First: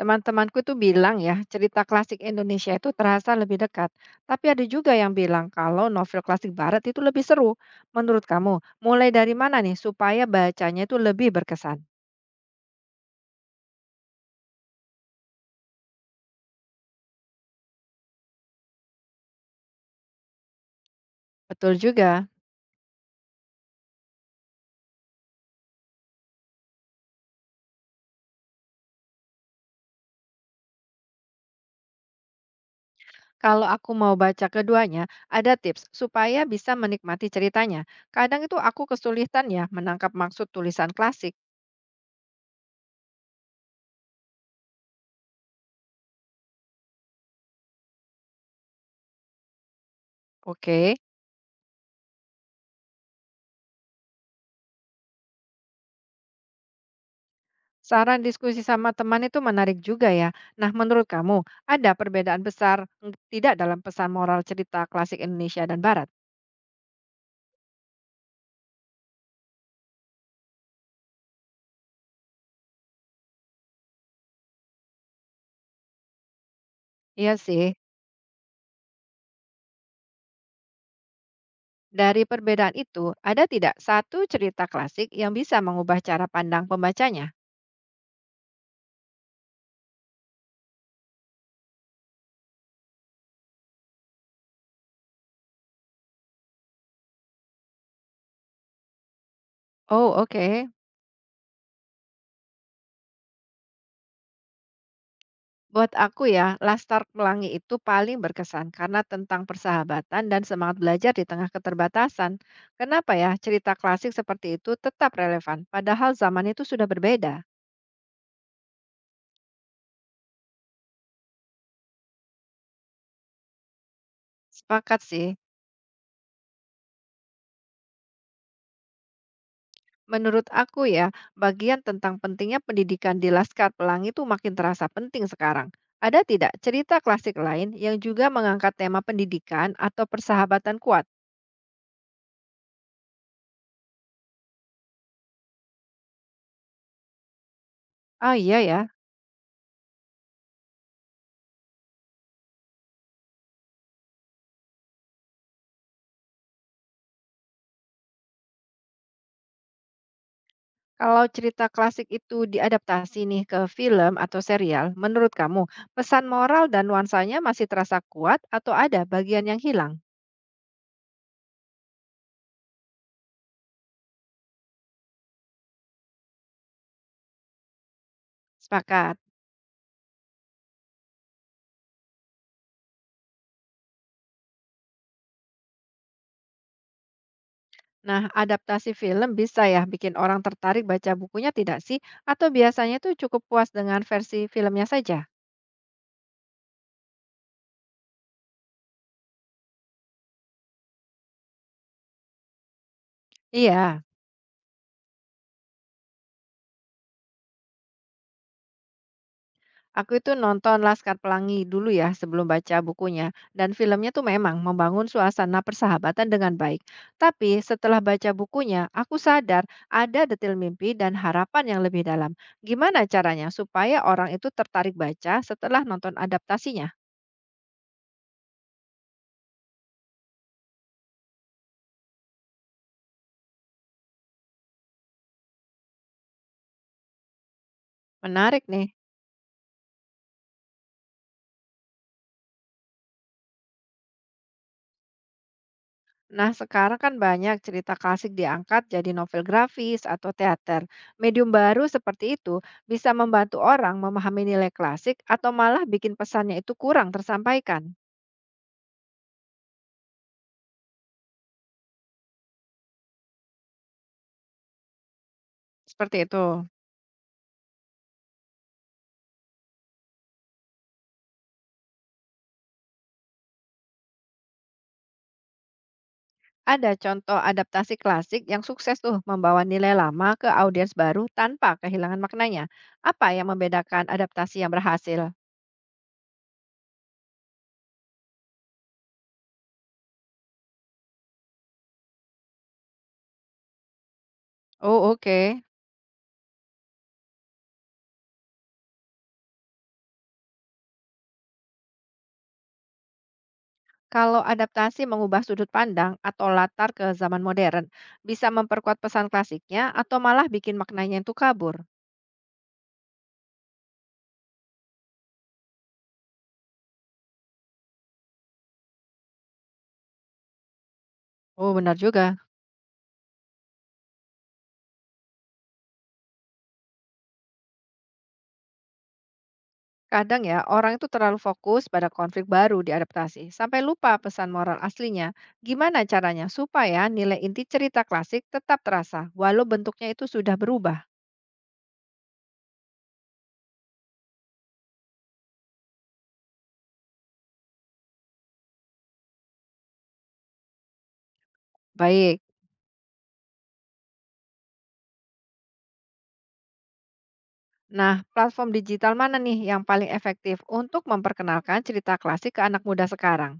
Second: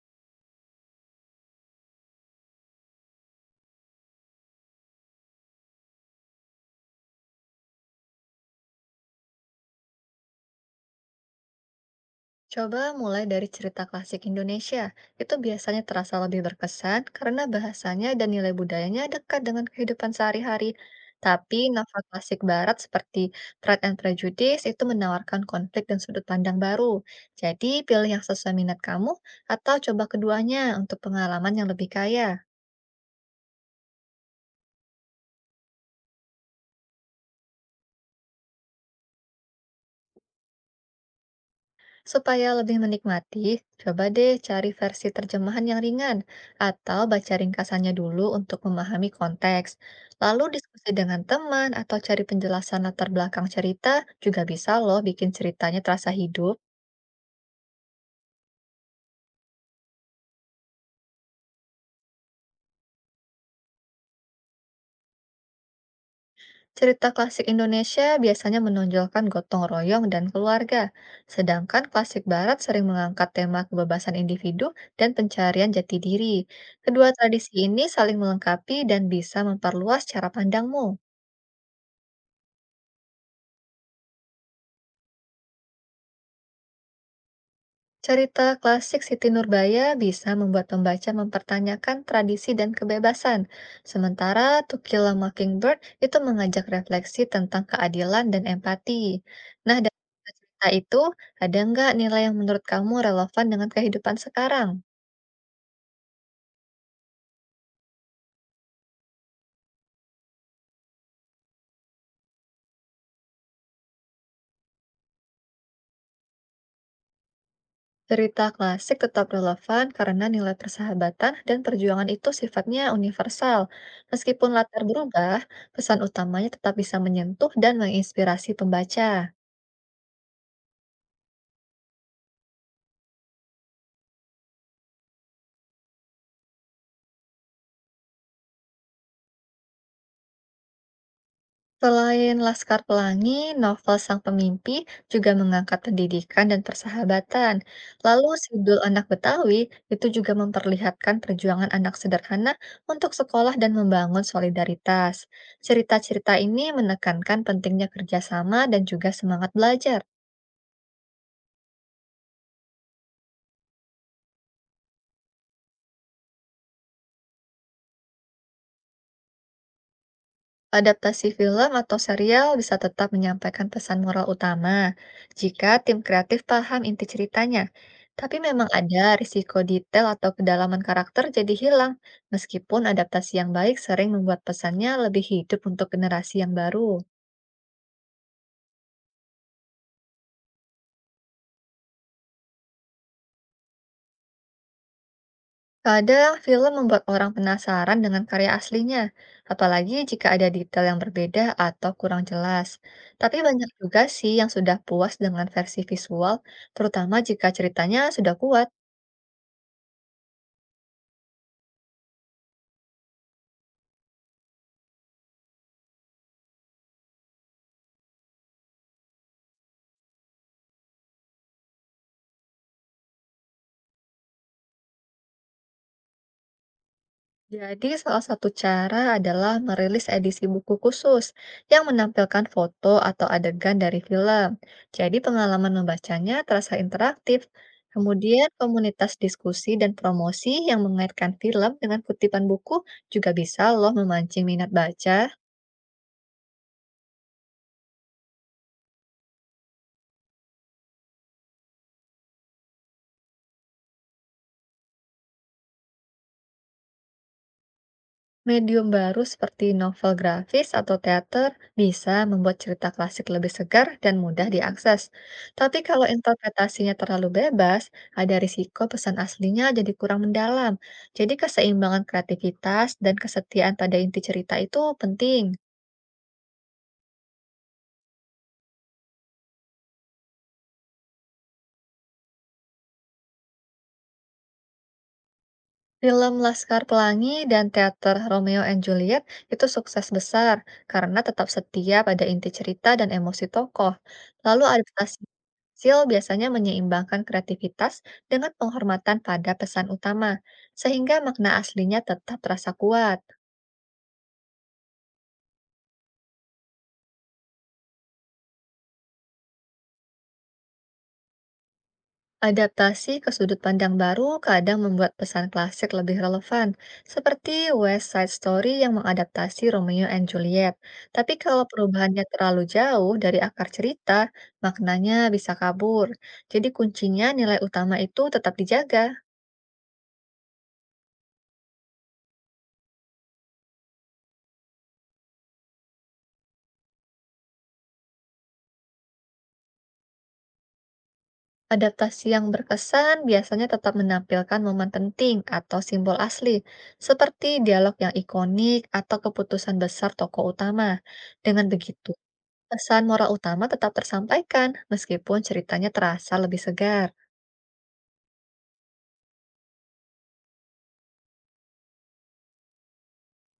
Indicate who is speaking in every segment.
Speaker 1: Teman-temanku tuh bilang ya, cerita klasik Indonesia itu terasa lebih dekat. Tapi ada juga yang bilang kalau novel klasik Barat itu lebih seru. Menurut kamu, mulai dari mana nih supaya bacanya itu lebih berkesan?
Speaker 2: Coba mulai dari cerita klasik Indonesia. Itu biasanya terasa lebih berkesan karena bahasanya dan nilai budayanya dekat dengan kehidupan sehari-hari. Tapi
Speaker 1: Betul
Speaker 2: novel
Speaker 1: juga.
Speaker 2: klasik barat seperti Pride and Prejudice itu menawarkan konflik dan sudut pandang baru. Jadi pilih yang sesuai minat kamu atau coba keduanya untuk pengalaman yang lebih kaya.
Speaker 1: Kalau aku mau baca keduanya, ada tips supaya bisa menikmati ceritanya. Kadang itu aku kesulitan ya menangkap maksud tulisan klasik.
Speaker 2: Supaya lebih menikmati, coba deh cari versi terjemahan yang ringan atau baca ringkasannya dulu untuk memahami konteks. Lalu diskusi
Speaker 1: Oke.
Speaker 2: dengan teman atau cari penjelasan latar belakang cerita juga bisa loh bikin ceritanya terasa hidup.
Speaker 1: Saran diskusi sama teman itu menarik juga ya. Nah, menurut kamu ada perbedaan besar tidak dalam pesan moral cerita klasik Indonesia dan Barat?
Speaker 2: Cerita klasik Indonesia biasanya menonjolkan gotong royong dan keluarga, sedangkan klasik Barat sering mengangkat tema kebebasan individu dan pencarian jati diri. Kedua
Speaker 1: Iya
Speaker 2: tradisi
Speaker 1: sih.
Speaker 2: ini saling melengkapi dan bisa memperluas cara pandangmu.
Speaker 1: Dari perbedaan itu, ada tidak satu cerita klasik yang bisa mengubah cara pandang pembacanya?
Speaker 2: Cerita klasik Siti Nurbaya bisa membuat pembaca mempertanyakan tradisi dan kebebasan, sementara To Kill a Mockingbird itu mengajak refleksi tentang keadilan dan empati. Nah, dari
Speaker 1: Oh,
Speaker 2: cerita
Speaker 1: oke.
Speaker 2: itu, ada nggak nilai yang menurut kamu relevan dengan kehidupan sekarang?
Speaker 1: Buat aku ya, Laskar Pelangi itu paling berkesan karena tentang persahabatan dan semangat belajar di tengah keterbatasan. Kenapa ya cerita klasik seperti itu tetap relevan, padahal zaman itu sudah berbeda?
Speaker 2: Cerita klasik tetap relevan karena nilai persahabatan dan perjuangan itu sifatnya universal. Meskipun latar
Speaker 1: Sepakat sih.
Speaker 2: berubah, pesan utamanya tetap bisa menyentuh dan menginspirasi pembaca.
Speaker 1: Menurut aku ya, bagian tentang pentingnya pendidikan di Laskar Pelangi itu makin terasa penting sekarang. Ada tidak cerita klasik lain yang juga mengangkat tema pendidikan atau persahabatan kuat?
Speaker 2: Selain Laskar Pelangi, novel Sang Pemimpi juga mengangkat pendidikan dan persahabatan. Lalu
Speaker 1: Ah iya
Speaker 2: Sidul
Speaker 1: ya,
Speaker 2: Anak Betawi itu juga memperlihatkan perjuangan anak sederhana untuk sekolah dan membangun solidaritas. Cerita-cerita ini menekankan pentingnya kerjasama dan juga semangat belajar.
Speaker 1: kalau cerita klasik itu diadaptasi nih ke film atau serial, menurut kamu pesan moral dan nuansanya masih terasa kuat atau ada bagian yang hilang?
Speaker 2: Adaptasi film atau serial bisa tetap menyampaikan pesan moral utama jika tim kreatif paham inti ceritanya. Tapi memang ada
Speaker 1: Sepakat.
Speaker 2: risiko detail atau kedalaman karakter jadi hilang, meskipun adaptasi yang baik sering membuat pesannya lebih hidup untuk generasi yang baru.
Speaker 1: Nah, adaptasi film bisa ya bikin orang tertarik baca bukunya tidak sih? Atau biasanya tuh cukup puas dengan versi filmnya saja?
Speaker 2: Kadang film membuat orang penasaran dengan karya aslinya, apalagi jika ada detail yang berbeda atau kurang jelas. Tapi banyak juga
Speaker 1: Iya,
Speaker 2: sih yang sudah puas dengan versi visual, terutama jika ceritanya sudah kuat.
Speaker 1: aku itu nonton Laskar Pelangi dulu ya sebelum baca bukunya. Dan filmnya tuh memang membangun suasana persahabatan dengan baik. Tapi setelah baca bukunya, aku sadar ada detail mimpi dan harapan yang lebih dalam. Gimana caranya supaya orang itu tertarik baca setelah nonton adaptasinya?
Speaker 2: Jadi, salah satu cara adalah merilis edisi buku khusus yang menampilkan foto atau adegan dari film. Jadi, pengalaman membacanya terasa interaktif. Kemudian,
Speaker 1: Menarik nih.
Speaker 2: komunitas diskusi dan promosi yang mengaitkan film dengan kutipan buku juga bisa loh memancing minat baca.
Speaker 1: Nah, sekarang kan banyak cerita klasik diangkat jadi novel grafis atau teater. Medium baru seperti itu bisa membantu orang memahami nilai klasik atau malah bikin pesannya itu kurang tersampaikan.
Speaker 2: Medium baru seperti novel grafis atau teater bisa membuat cerita klasik lebih segar dan mudah diakses. Tapi kalau
Speaker 1: Seperti itu.
Speaker 2: interpretasinya terlalu bebas, ada risiko pesan aslinya jadi kurang mendalam. Jadi keseimbangan kreativitas dan kesetiaan pada inti cerita itu penting.
Speaker 1: Ada contoh adaptasi klasik yang sukses tuh membawa nilai lama ke audiens baru tanpa kehilangan maknanya. Apa yang membedakan adaptasi yang berhasil?
Speaker 2: Film Laskar Pelangi dan teater Romeo and Juliet itu sukses besar karena tetap setia pada inti cerita dan emosi tokoh. Lalu
Speaker 1: Oh,
Speaker 2: adaptasi
Speaker 1: oke.
Speaker 2: kecil biasanya menyeimbangkan kreativitas dengan penghormatan pada pesan utama, sehingga makna aslinya tetap terasa kuat.
Speaker 1: Kalau adaptasi mengubah sudut pandang atau latar ke zaman modern, bisa memperkuat pesan klasiknya atau malah bikin maknanya itu kabur.
Speaker 2: Adaptasi ke sudut pandang baru kadang membuat pesan klasik lebih relevan, seperti West Side Story yang mengadaptasi Romeo and Juliet. Tapi kalau
Speaker 1: Oh, benar
Speaker 2: perubahannya
Speaker 1: juga.
Speaker 2: terlalu jauh dari akar cerita, maknanya bisa kabur. Jadi kuncinya nilai utama itu tetap dijaga.
Speaker 1: Kadang ya, orang itu terlalu fokus pada konflik baru di adaptasi, sampai lupa pesan moral aslinya. Gimana caranya supaya nilai inti cerita klasik tetap terasa, walau bentuknya itu sudah berubah?
Speaker 2: Adaptasi yang berkesan biasanya tetap menampilkan momen penting atau simbol asli, seperti dialog yang ikonik atau keputusan besar tokoh utama. Dengan begitu,
Speaker 1: Baik.
Speaker 2: pesan moral utama tetap tersampaikan, meskipun ceritanya terasa lebih segar.
Speaker 1: Nah, platform digital mana nih yang paling efektif untuk memperkenalkan cerita klasik ke anak muda sekarang?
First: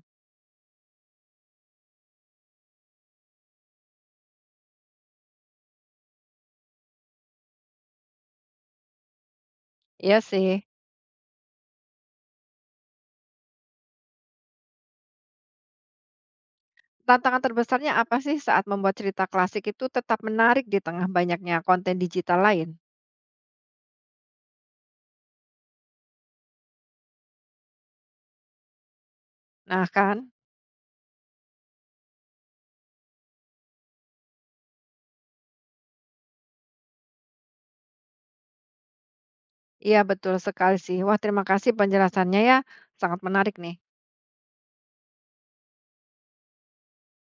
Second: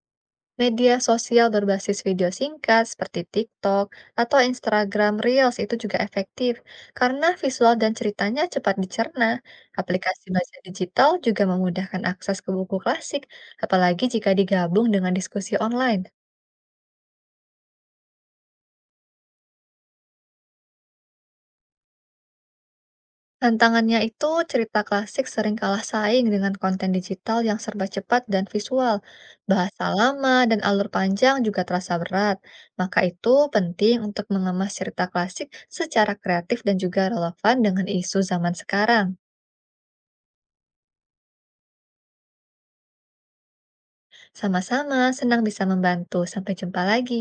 Speaker 2: Media sosial berbasis video singkat seperti TikTok atau Instagram Reels itu juga efektif karena visual dan ceritanya cepat dicerna.
Speaker 1: Iya
Speaker 2: Aplikasi baca
Speaker 1: sih.
Speaker 2: digital juga memudahkan akses ke buku klasik, apalagi jika digabung dengan diskusi online.
Speaker 1: Tantangan terbesarnya apa sih saat membuat cerita klasik itu tetap menarik di tengah banyaknya konten digital lain?
Speaker 2: Tantangannya itu cerita klasik sering kalah saing dengan konten digital yang serba cepat dan visual. Bahasa
Speaker 1: Nah kan?
Speaker 2: lama dan alur panjang juga terasa berat. Maka itu penting untuk mengemas cerita klasik secara kreatif dan juga relevan dengan isu zaman sekarang.
Speaker 1: Iya betul sekali sih. Wah terima kasih penjelasannya ya. Sangat menarik nih.
Speaker 2: Sama-sama, senang bisa membantu. Sampai jumpa lagi.